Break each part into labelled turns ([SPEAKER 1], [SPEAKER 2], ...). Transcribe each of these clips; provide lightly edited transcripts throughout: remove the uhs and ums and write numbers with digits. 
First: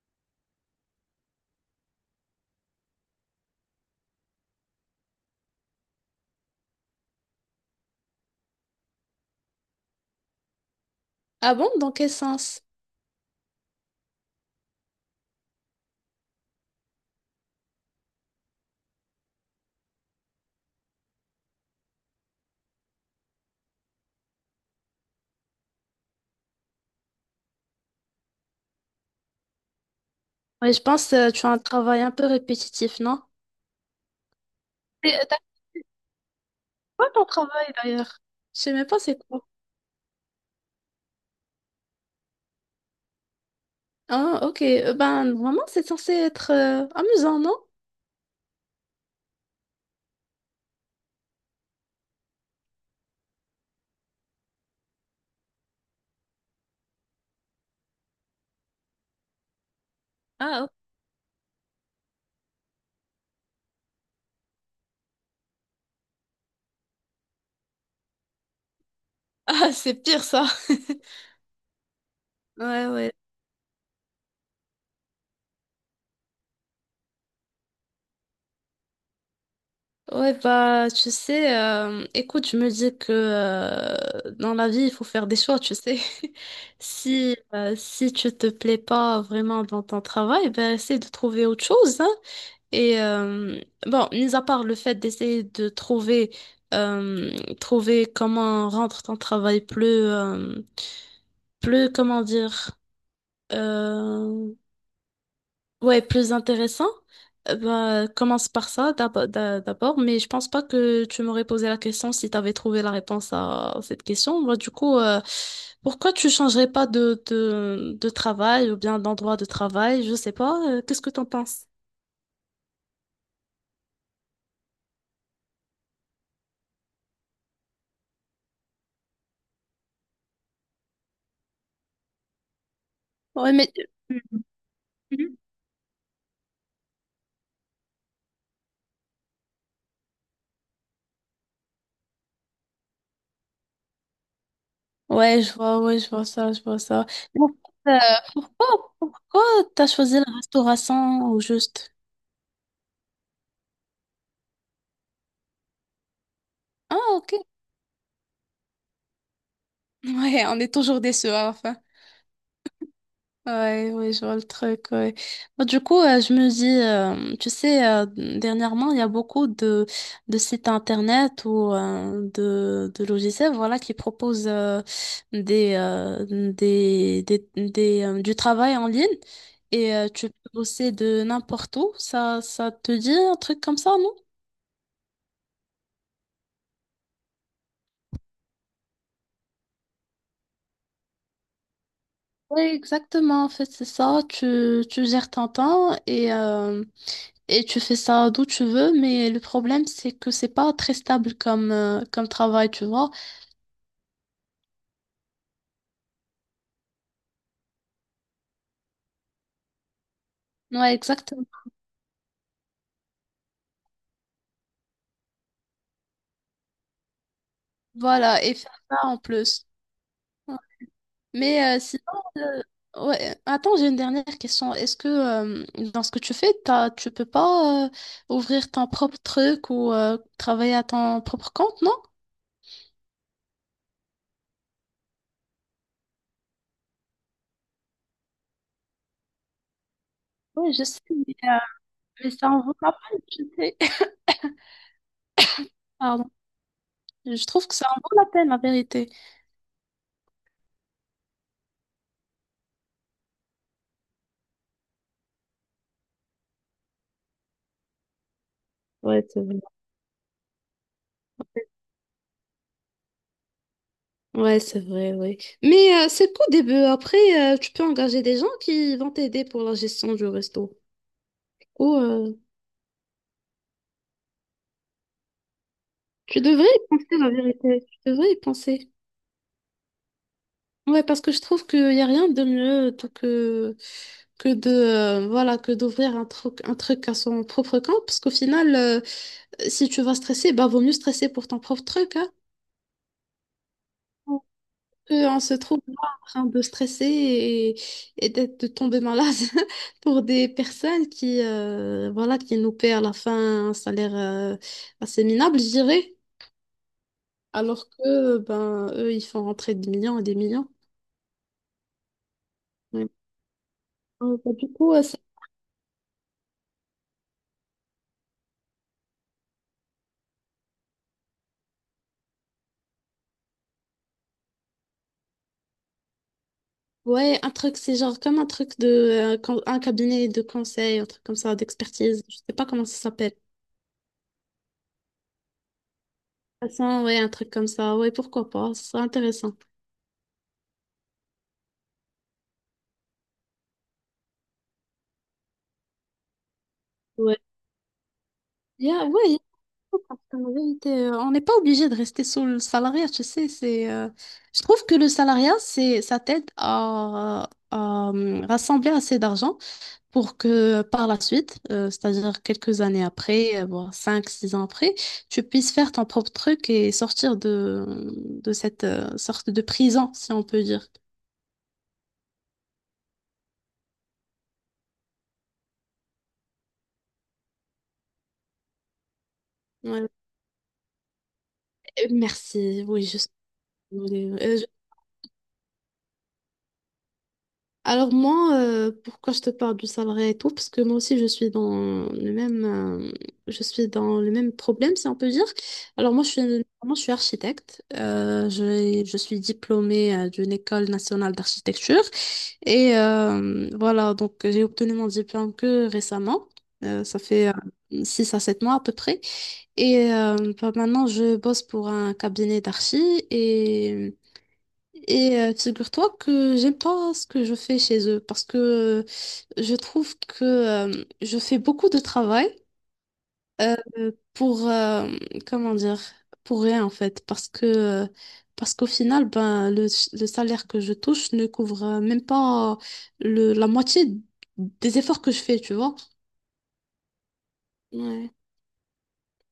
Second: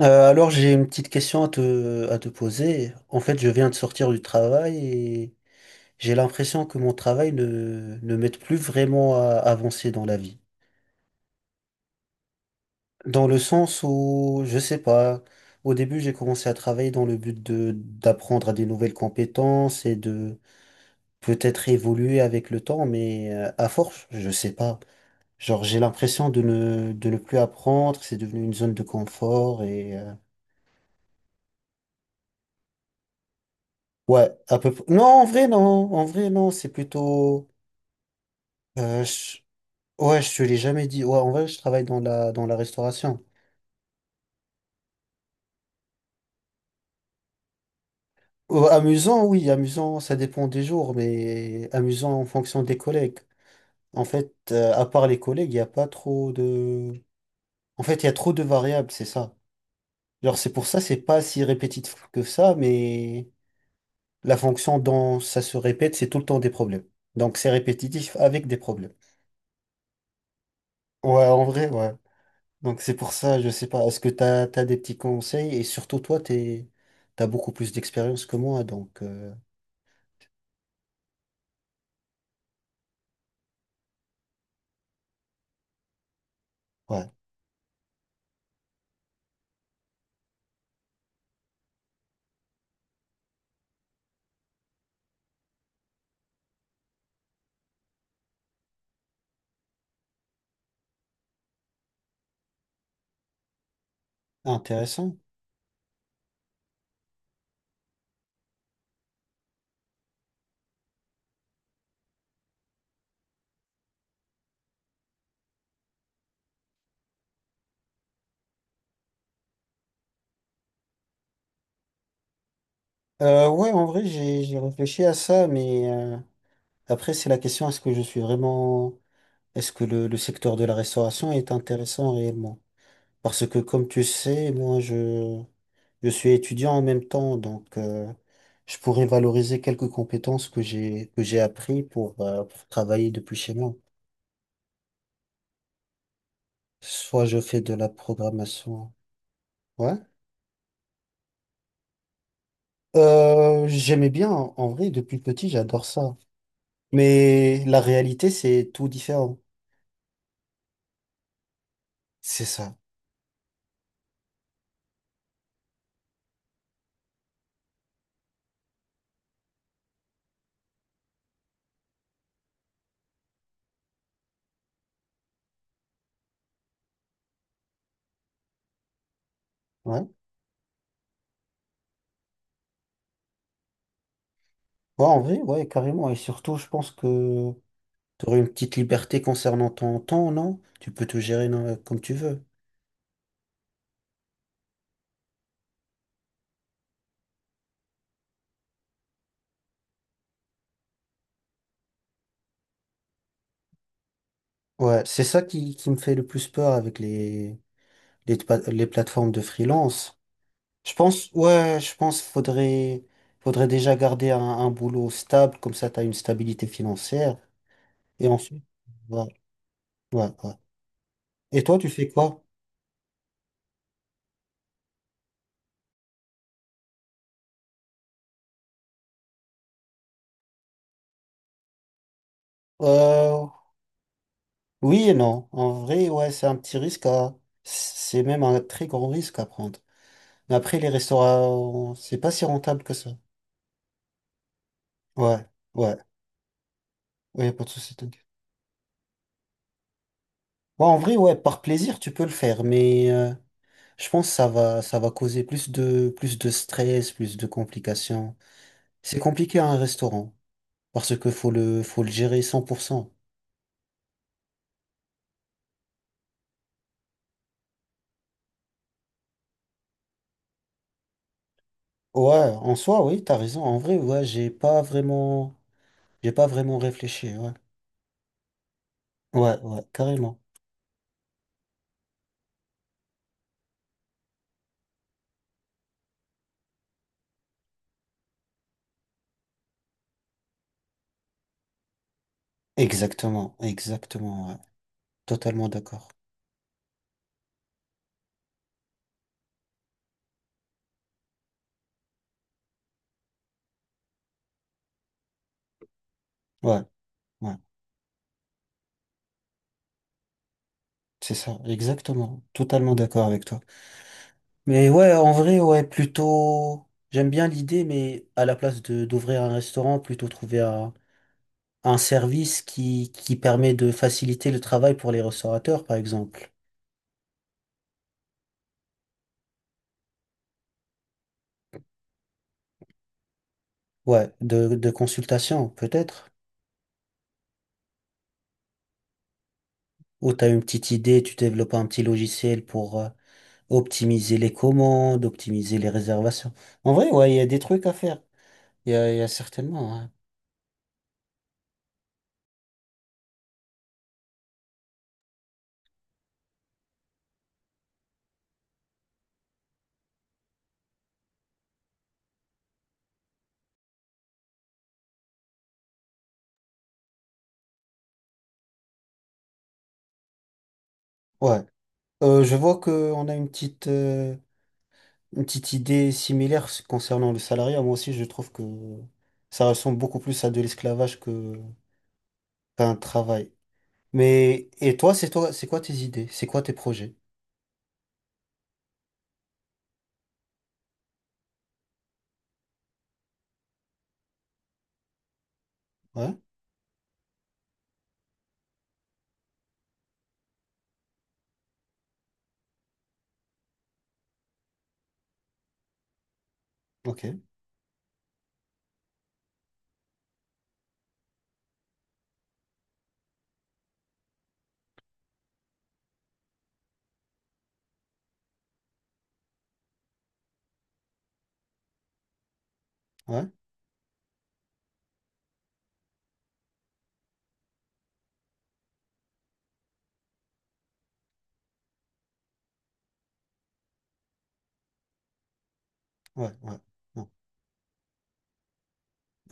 [SPEAKER 1] Alors j'ai une petite question à te poser. En fait, je viens de sortir du travail et j'ai l'impression que mon travail ne m'aide plus vraiment à avancer dans la vie.
[SPEAKER 2] Ah bon? Dans quel sens?
[SPEAKER 1] Dans le sens où, je sais pas, au début j'ai commencé à travailler dans le but de d'apprendre à des nouvelles compétences et de peut-être évoluer avec le temps, mais à force, je sais pas. Genre j'ai l'impression de ne plus apprendre, c'est devenu une zone de confort.
[SPEAKER 2] Oui, je pense que tu as un travail un peu répétitif, non?
[SPEAKER 1] Ouais, à peu près. Non, en
[SPEAKER 2] T'as fait
[SPEAKER 1] vrai, non. En vrai, non, c'est
[SPEAKER 2] quoi ton
[SPEAKER 1] plutôt.
[SPEAKER 2] travail d'ailleurs? Je sais même pas
[SPEAKER 1] euh,
[SPEAKER 2] c'est
[SPEAKER 1] je-
[SPEAKER 2] quoi.
[SPEAKER 1] Ouais, je te l'ai jamais dit. Ouais, en vrai, je travaille dans la restauration.
[SPEAKER 2] Ah, ok. Ben, vraiment, c'est censé être amusant, non?
[SPEAKER 1] Amusant, oui, amusant, ça dépend des jours, mais amusant en fonction des collègues. En fait, à part les collègues, il n'y a pas trop de. En fait, il y a trop de variables, c'est ça. Genre, c'est
[SPEAKER 2] Ah,
[SPEAKER 1] pour
[SPEAKER 2] ok.
[SPEAKER 1] ça, c'est pas si répétitif que ça, mais la fonction dont ça se répète, c'est tout le temps des problèmes. Donc, c'est répétitif avec des problèmes.
[SPEAKER 2] Ah, c'est pire ça.
[SPEAKER 1] Ouais, en vrai, ouais. Donc
[SPEAKER 2] Ouais,
[SPEAKER 1] c'est pour
[SPEAKER 2] ouais.
[SPEAKER 1] ça, je sais pas, est-ce que t'as des petits conseils? Et surtout toi, t'as beaucoup plus d'expérience que moi, donc
[SPEAKER 2] Ouais, bah, tu sais, écoute, je me dis que dans la vie, il faut faire des choix, tu sais.
[SPEAKER 1] ouais,
[SPEAKER 2] Si tu te plais pas vraiment dans ton travail, ben, essaie de trouver autre chose, hein. Et euh, bon, mis à part le fait d'essayer de trouver, euh, trouver comment rendre ton travail plus, plus, comment dire, euh,
[SPEAKER 1] intéressant.
[SPEAKER 2] ouais, plus intéressant, bah, commence par ça d'abord, mais je pense pas que tu m'aurais posé la question si tu avais trouvé la réponse à cette question. Bah, du coup, pourquoi tu changerais pas de travail ou bien d'endroit de travail? Je sais pas, qu'est-ce que t'en penses?
[SPEAKER 1] Ouais, en vrai, j'ai réfléchi à ça, mais après c'est la question, est-ce que je suis vraiment, est-ce que le secteur de la restauration est intéressant réellement? Parce
[SPEAKER 2] Ouais,
[SPEAKER 1] que
[SPEAKER 2] mais
[SPEAKER 1] comme tu sais,
[SPEAKER 2] mhm.
[SPEAKER 1] je suis étudiant en même temps, donc je pourrais valoriser quelques compétences que j'ai appris pour travailler depuis chez moi.
[SPEAKER 2] Ouais, je vois ça, je vois ça.
[SPEAKER 1] Soit je
[SPEAKER 2] Mais en
[SPEAKER 1] fais de la
[SPEAKER 2] fait, pourquoi,
[SPEAKER 1] programmation.
[SPEAKER 2] pourquoi t'as
[SPEAKER 1] Ouais.
[SPEAKER 2] choisi la restauration au juste?
[SPEAKER 1] J'aimais bien, en vrai, depuis petit, j'adore ça.
[SPEAKER 2] Ah, ok.
[SPEAKER 1] Mais la réalité, c'est tout différent.
[SPEAKER 2] Ouais, on est toujours déçus à la fin.
[SPEAKER 1] C'est ça.
[SPEAKER 2] Ouais, ouais, je vois le truc, ouais. Bah, du coup, je me dis, tu sais, dernièrement, il y a beaucoup de sites internet ou de logiciels, voilà, qui proposent des, euh, du travail en ligne et
[SPEAKER 1] Ouais.
[SPEAKER 2] tu peux bosser de n'importe où. Ça te dit un truc comme ça, non?
[SPEAKER 1] Ouais, en vrai, ouais, carrément. Et surtout, je pense que tu aurais une petite liberté concernant ton temps, non? Tu peux te gérer non, comme tu veux.
[SPEAKER 2] Oui, exactement, en fait, c'est ça. Tu gères ton temps et tu fais ça d'où tu veux, mais le problème, c'est que c'est pas très stable comme, comme travail, tu vois.
[SPEAKER 1] Ouais, c'est ça qui me fait le plus peur avec les plateformes de freelance.
[SPEAKER 2] Ouais,
[SPEAKER 1] Je pense,
[SPEAKER 2] exactement.
[SPEAKER 1] ouais, je pense faudrait déjà garder un boulot stable, comme ça tu as une stabilité financière. Et
[SPEAKER 2] Voilà, et
[SPEAKER 1] ensuite,
[SPEAKER 2] faire ça en
[SPEAKER 1] ouais,
[SPEAKER 2] plus.
[SPEAKER 1] ouais.
[SPEAKER 2] Ouais.
[SPEAKER 1] Et
[SPEAKER 2] Mais
[SPEAKER 1] toi,
[SPEAKER 2] euh,
[SPEAKER 1] tu fais
[SPEAKER 2] sinon,
[SPEAKER 1] quoi?
[SPEAKER 2] euh, ouais. Attends, j'ai une dernière question. Est-ce que dans ce que tu fais, t'as, tu peux pas ouvrir ton propre truc ou travailler à ton propre compte, non?
[SPEAKER 1] Euh, oui et non. En vrai, ouais, c'est un petit risque à... C'est même un très grand risque à prendre. Mais
[SPEAKER 2] Oui,
[SPEAKER 1] après,
[SPEAKER 2] je
[SPEAKER 1] les
[SPEAKER 2] sais,
[SPEAKER 1] restaurants, c'est pas
[SPEAKER 2] mais
[SPEAKER 1] si
[SPEAKER 2] ça en vaut
[SPEAKER 1] rentable
[SPEAKER 2] la
[SPEAKER 1] que ça.
[SPEAKER 2] peine, tu sais.
[SPEAKER 1] Ouais, ouais,
[SPEAKER 2] Pardon. Je
[SPEAKER 1] ouais, pas
[SPEAKER 2] trouve
[SPEAKER 1] de
[SPEAKER 2] que ça
[SPEAKER 1] souci,
[SPEAKER 2] en vaut
[SPEAKER 1] t'inquiète.
[SPEAKER 2] la peine, la vérité.
[SPEAKER 1] Ouais, en vrai, ouais, par plaisir, tu peux le faire, mais je pense que ça va causer plus de stress, plus de complications. C'est
[SPEAKER 2] Ouais, c'est vrai.
[SPEAKER 1] compliqué à un restaurant, parce que faut le gérer 100%.
[SPEAKER 2] Ouais, c'est vrai, oui. Mais c'est qu'au début. Après, tu peux engager des gens qui vont t'aider pour la gestion du resto. Ou
[SPEAKER 1] Ouais, en soi, oui, t'as raison. En vrai, ouais, j'ai pas vraiment... J'ai
[SPEAKER 2] tu
[SPEAKER 1] pas
[SPEAKER 2] devrais
[SPEAKER 1] vraiment
[SPEAKER 2] y penser, la
[SPEAKER 1] réfléchi, ouais.
[SPEAKER 2] vérité. Tu devrais y penser.
[SPEAKER 1] Ouais, ouais, carrément.
[SPEAKER 2] Ouais, parce que je trouve qu'il n'y a rien de mieux tout que de voilà que d'ouvrir un truc à son propre compte. Parce qu'au final, si tu vas stresser, bah vaut mieux stresser pour ton propre truc, hein.
[SPEAKER 1] Exactement, exactement, ouais.
[SPEAKER 2] On se
[SPEAKER 1] Totalement
[SPEAKER 2] trouve là
[SPEAKER 1] d'accord.
[SPEAKER 2] en train de stresser et d'être de tomber malade pour des personnes qui, voilà, qui nous paient à la fin un salaire assez minable, je dirais,
[SPEAKER 1] Ouais, ouais,
[SPEAKER 2] alors que ben, eux, ils font rentrer des millions et des millions.
[SPEAKER 1] c'est ça, exactement. Totalement
[SPEAKER 2] Ouais.
[SPEAKER 1] d'accord avec toi.
[SPEAKER 2] Bah, du
[SPEAKER 1] Mais
[SPEAKER 2] coup,
[SPEAKER 1] ouais,
[SPEAKER 2] ça-
[SPEAKER 1] en vrai, ouais, plutôt... J'aime bien l'idée, mais à la place de d'ouvrir un restaurant, plutôt trouver un service qui permet de faciliter le travail pour les restaurateurs, par exemple.
[SPEAKER 2] ouais, un truc, c'est genre comme un truc de un cabinet de conseil, un truc comme ça, d'expertise, je sais pas comment ça s'appelle.
[SPEAKER 1] Ouais, de consultation, peut-être.
[SPEAKER 2] De toute façon, ouais, un truc comme ça, ouais, pourquoi pas, ce serait intéressant.
[SPEAKER 1] Ou t'as une petite idée, tu développes un petit logiciel pour... optimiser les commandes, optimiser les réservations. En vrai, ouais, il
[SPEAKER 2] Ouais,
[SPEAKER 1] y a des trucs à faire. Il y a
[SPEAKER 2] ouais,
[SPEAKER 1] certainement.
[SPEAKER 2] parce qu'en vérité, on n'est pas obligé de rester sur le salariat, tu sais, c'est, je trouve que le salariat, c'est, ça t'aide à, rassembler assez d'argent pour que par la suite, c'est-à-dire quelques années après, voire 5 6 ans après, tu puisses faire ton propre truc et sortir de cette sorte de prison, si on peut dire.
[SPEAKER 1] Ouais. Ouais. Je vois qu'on a une une petite idée similaire concernant le salariat. Moi aussi, je trouve que ça ressemble
[SPEAKER 2] Ouais.
[SPEAKER 1] beaucoup plus à de l'esclavage que
[SPEAKER 2] Merci,
[SPEAKER 1] qu'à un
[SPEAKER 2] oui, je suis
[SPEAKER 1] travail.
[SPEAKER 2] désolée.
[SPEAKER 1] Mais, et toi, c'est quoi tes idées? C'est quoi tes projets?
[SPEAKER 2] Alors moi, pourquoi je te parle du salariat et tout, parce que moi aussi je suis dans le même, je suis dans le même problème, si on peut dire. Alors
[SPEAKER 1] Ouais?
[SPEAKER 2] moi, je suis architecte. Je suis diplômée d'une école nationale d'architecture et voilà, donc j'ai obtenu mon diplôme que récemment. Ça
[SPEAKER 1] Ok.
[SPEAKER 2] fait 6 à 7 mois à peu près. Et bah, maintenant, je bosse pour un cabinet d'archi et. Et figure-toi que j'aime pas ce que je fais chez eux parce que je trouve que je fais beaucoup de travail
[SPEAKER 1] Ouais?
[SPEAKER 2] euh, pour comment dire pour rien en fait parce que parce qu'au final ben le salaire que je touche ne couvre même pas le, la moitié des efforts que je fais tu vois.
[SPEAKER 1] Ouais, ouais.
[SPEAKER 2] Ouais.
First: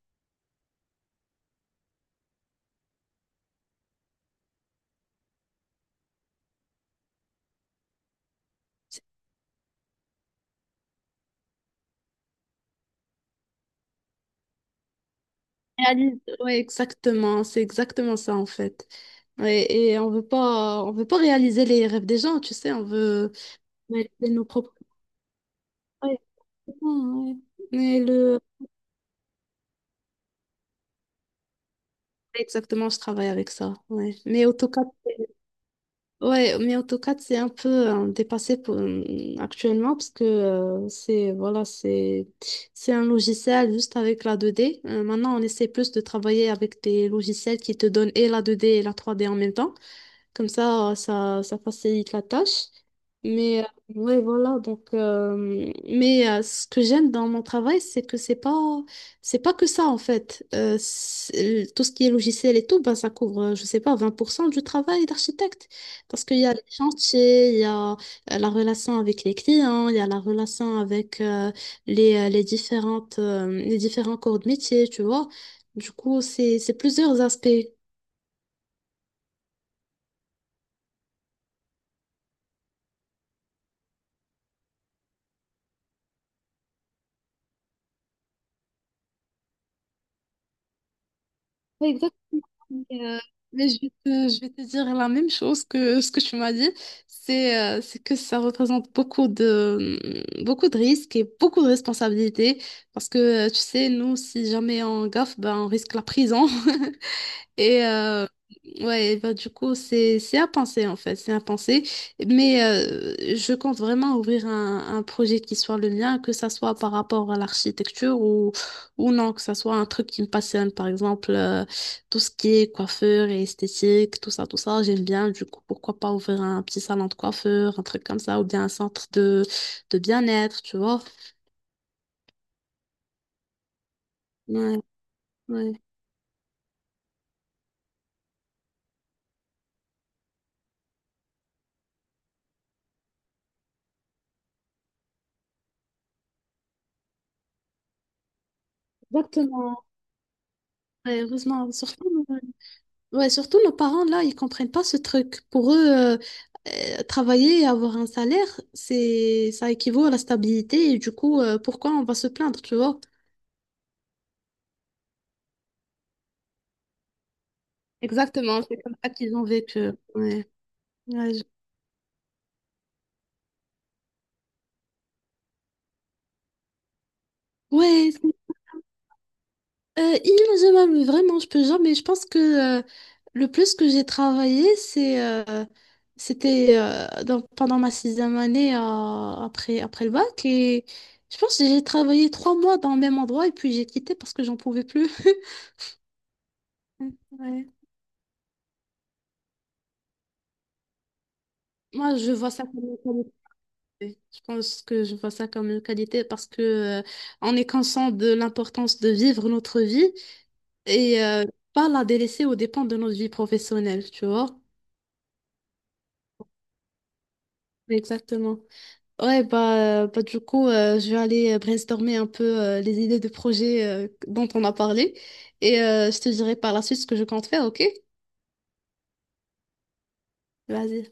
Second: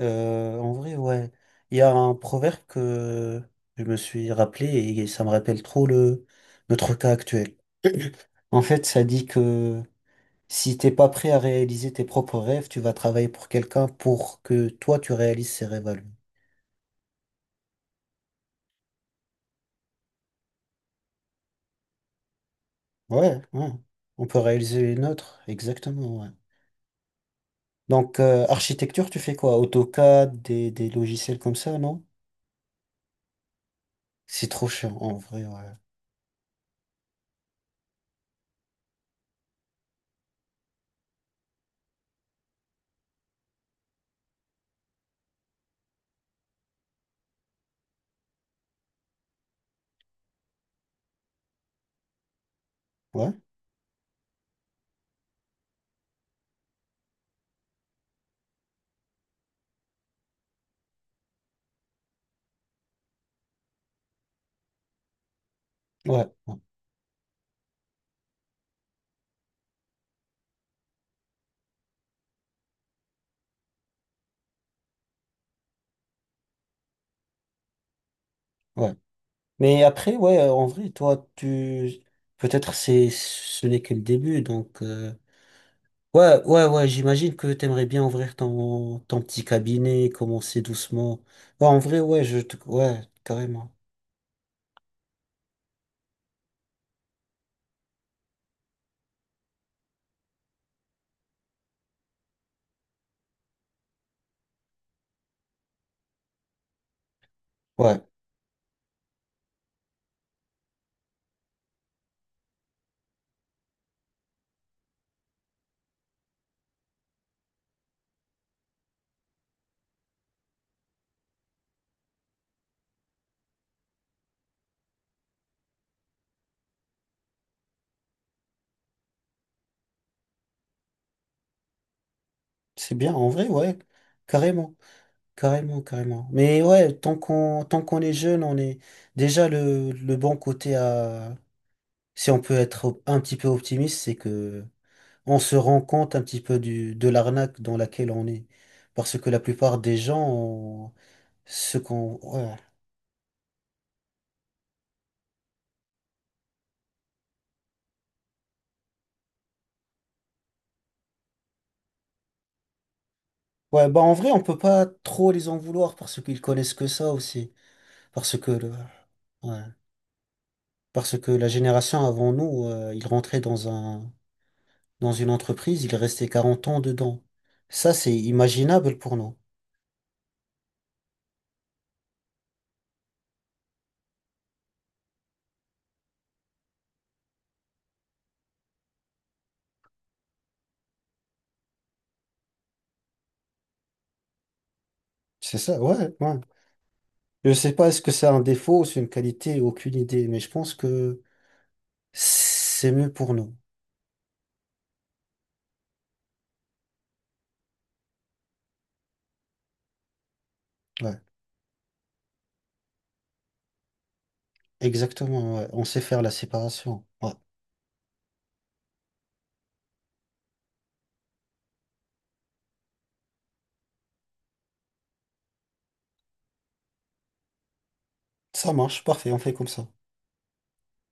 [SPEAKER 1] En vrai, ouais. Il y a un proverbe que je me suis rappelé et ça me rappelle trop notre cas actuel. En fait, ça dit que si t'es pas prêt à réaliser tes propres rêves, tu vas travailler pour quelqu'un pour que toi tu réalises ses rêves à lui.
[SPEAKER 2] Réalise- ouais, exactement, c'est exactement ça en fait. Ouais, et on veut pas réaliser les rêves des gens, tu sais, on veut,
[SPEAKER 1] Ouais, ouais.
[SPEAKER 2] mais
[SPEAKER 1] On
[SPEAKER 2] de
[SPEAKER 1] peut
[SPEAKER 2] nos propres.
[SPEAKER 1] réaliser les nôtres, exactement,
[SPEAKER 2] Ouais,
[SPEAKER 1] ouais.
[SPEAKER 2] ouais. Mais
[SPEAKER 1] Donc,
[SPEAKER 2] le...
[SPEAKER 1] architecture, tu fais quoi? AutoCAD, des logiciels comme ça, non?
[SPEAKER 2] Exactement, je travaille avec ça. Ouais. Mais
[SPEAKER 1] C'est trop
[SPEAKER 2] AutoCAD,
[SPEAKER 1] chiant, en vrai, ouais.
[SPEAKER 2] ouais, mais AutoCAD, c'est un peu dépassé pour, actuellement parce que c'est voilà, c'est un logiciel juste avec la deux d. Maintenant, on essaie plus de travailler avec des logiciels qui te donnent et la deux d et la trois d en même temps. Comme ça, ça, ça facilite la tâche.
[SPEAKER 1] Ouais?
[SPEAKER 2] Mais ouais, voilà. Donc, mais ce que j'aime dans mon travail, c'est que c'est pas que ça en fait. C'est- tout ce qui est logiciel et tout, ben, ça couvre, je sais pas, 20% du travail d'architecte. Parce
[SPEAKER 1] Ouais,
[SPEAKER 2] qu'il y a
[SPEAKER 1] ouais,
[SPEAKER 2] les chantiers, il y a la relation avec les clients, il y a la relation avec les différentes, les différents corps de métier, tu vois. Du coup, c'est plusieurs aspects.
[SPEAKER 1] ouais. Mais après, ouais, en vrai, toi, peut-être c'est, ce n'est que le début, donc, ouais, ouais, j'imagine que t'aimerais bien ouvrir ton petit cabinet, commencer doucement. Ouais, en
[SPEAKER 2] Ouais,
[SPEAKER 1] vrai, ouais,
[SPEAKER 2] exactement.
[SPEAKER 1] ouais,
[SPEAKER 2] Mais, euh, mais
[SPEAKER 1] carrément.
[SPEAKER 2] je vais te dire la même chose que ce que tu m'as dit, c'est que ça représente beaucoup de, mm, beaucoup de risques et beaucoup de responsabilités parce que, tu sais, nous, si jamais on gaffe, ben, on risque la prison. Et
[SPEAKER 1] Ouais,
[SPEAKER 2] ouais, bah, du coup, c'est à penser en fait, c'est à penser. Mais je compte vraiment ouvrir un projet qui soit le mien, que ça soit par rapport à l'architecture ou non, que ça soit un truc qui me passionne, par exemple, tout ce qui est coiffeur et esthétique, tout ça, j'aime bien. Du coup, pourquoi pas ouvrir un petit salon de coiffeur, un truc comme ça, ou bien un centre de bien-être, tu vois.
[SPEAKER 1] c'est bien, en vrai, ouais, carrément,
[SPEAKER 2] Ouais, ouais.
[SPEAKER 1] carrément. Mais ouais, tant qu'on est jeune, on est déjà le bon côté à, si on peut être un petit peu optimiste, c'est que on se rend compte un petit peu de l'arnaque dans laquelle on est. Parce que la plupart
[SPEAKER 2] Exactement.
[SPEAKER 1] des gens, ont-
[SPEAKER 2] Ouais, heureusement,
[SPEAKER 1] ce
[SPEAKER 2] surtout.
[SPEAKER 1] qu'on...
[SPEAKER 2] Euh,
[SPEAKER 1] Ouais.
[SPEAKER 2] ouais, surtout nos parents, là, ils comprennent pas ce truc. Pour eux, euh, travailler et avoir un salaire, c'est, ça équivaut à la stabilité. Et du coup, pourquoi on va se plaindre, tu vois?
[SPEAKER 1] Ouais, bah en vrai, on peut pas trop les en vouloir parce qu'ils connaissent que ça aussi. Parce que
[SPEAKER 2] Exactement,
[SPEAKER 1] le...
[SPEAKER 2] c'est comme ça qu'ils ont
[SPEAKER 1] ouais.
[SPEAKER 2] vécu. Ouais,
[SPEAKER 1] Parce que
[SPEAKER 2] ouais, je-
[SPEAKER 1] la génération avant nous, ils rentraient dans un... dans une entreprise, ils restaient 40 ans dedans. Ça,
[SPEAKER 2] ouais,
[SPEAKER 1] c'est
[SPEAKER 2] c'est-
[SPEAKER 1] imaginable pour nous.
[SPEAKER 2] inimaginable, mais vraiment, je peux jamais. Je pense que le plus que j'ai travaillé, c'est, c'était pendant ma sixième année après, après le bac. Et je pense que j'ai travaillé 3 mois dans le même endroit et puis j'ai quitté parce que j'en pouvais plus.
[SPEAKER 1] C'est ça, ouais, ouais. Je
[SPEAKER 2] Ouais.
[SPEAKER 1] sais pas est-ce que c'est un défaut ou c'est une qualité, aucune idée, mais je pense que
[SPEAKER 2] Moi, je vois ça comme
[SPEAKER 1] c'est
[SPEAKER 2] une
[SPEAKER 1] mieux pour
[SPEAKER 2] qualité.
[SPEAKER 1] nous.
[SPEAKER 2] Je pense que je vois ça comme une qualité parce que euh, on est conscient de l'importance de vivre notre vie
[SPEAKER 1] Ouais.
[SPEAKER 2] et pas la délaisser aux dépens de notre vie professionnelle, tu vois?
[SPEAKER 1] Exactement, ouais. On sait faire la séparation. Ouais.
[SPEAKER 2] Exactement. Ouais, bah, bah du coup, je vais aller brainstormer un peu les idées de projets dont on a parlé et je te dirai par la suite ce que je compte faire, ok?
[SPEAKER 1] Ça marche, parfait, on fait comme ça.
[SPEAKER 2] Vas-y.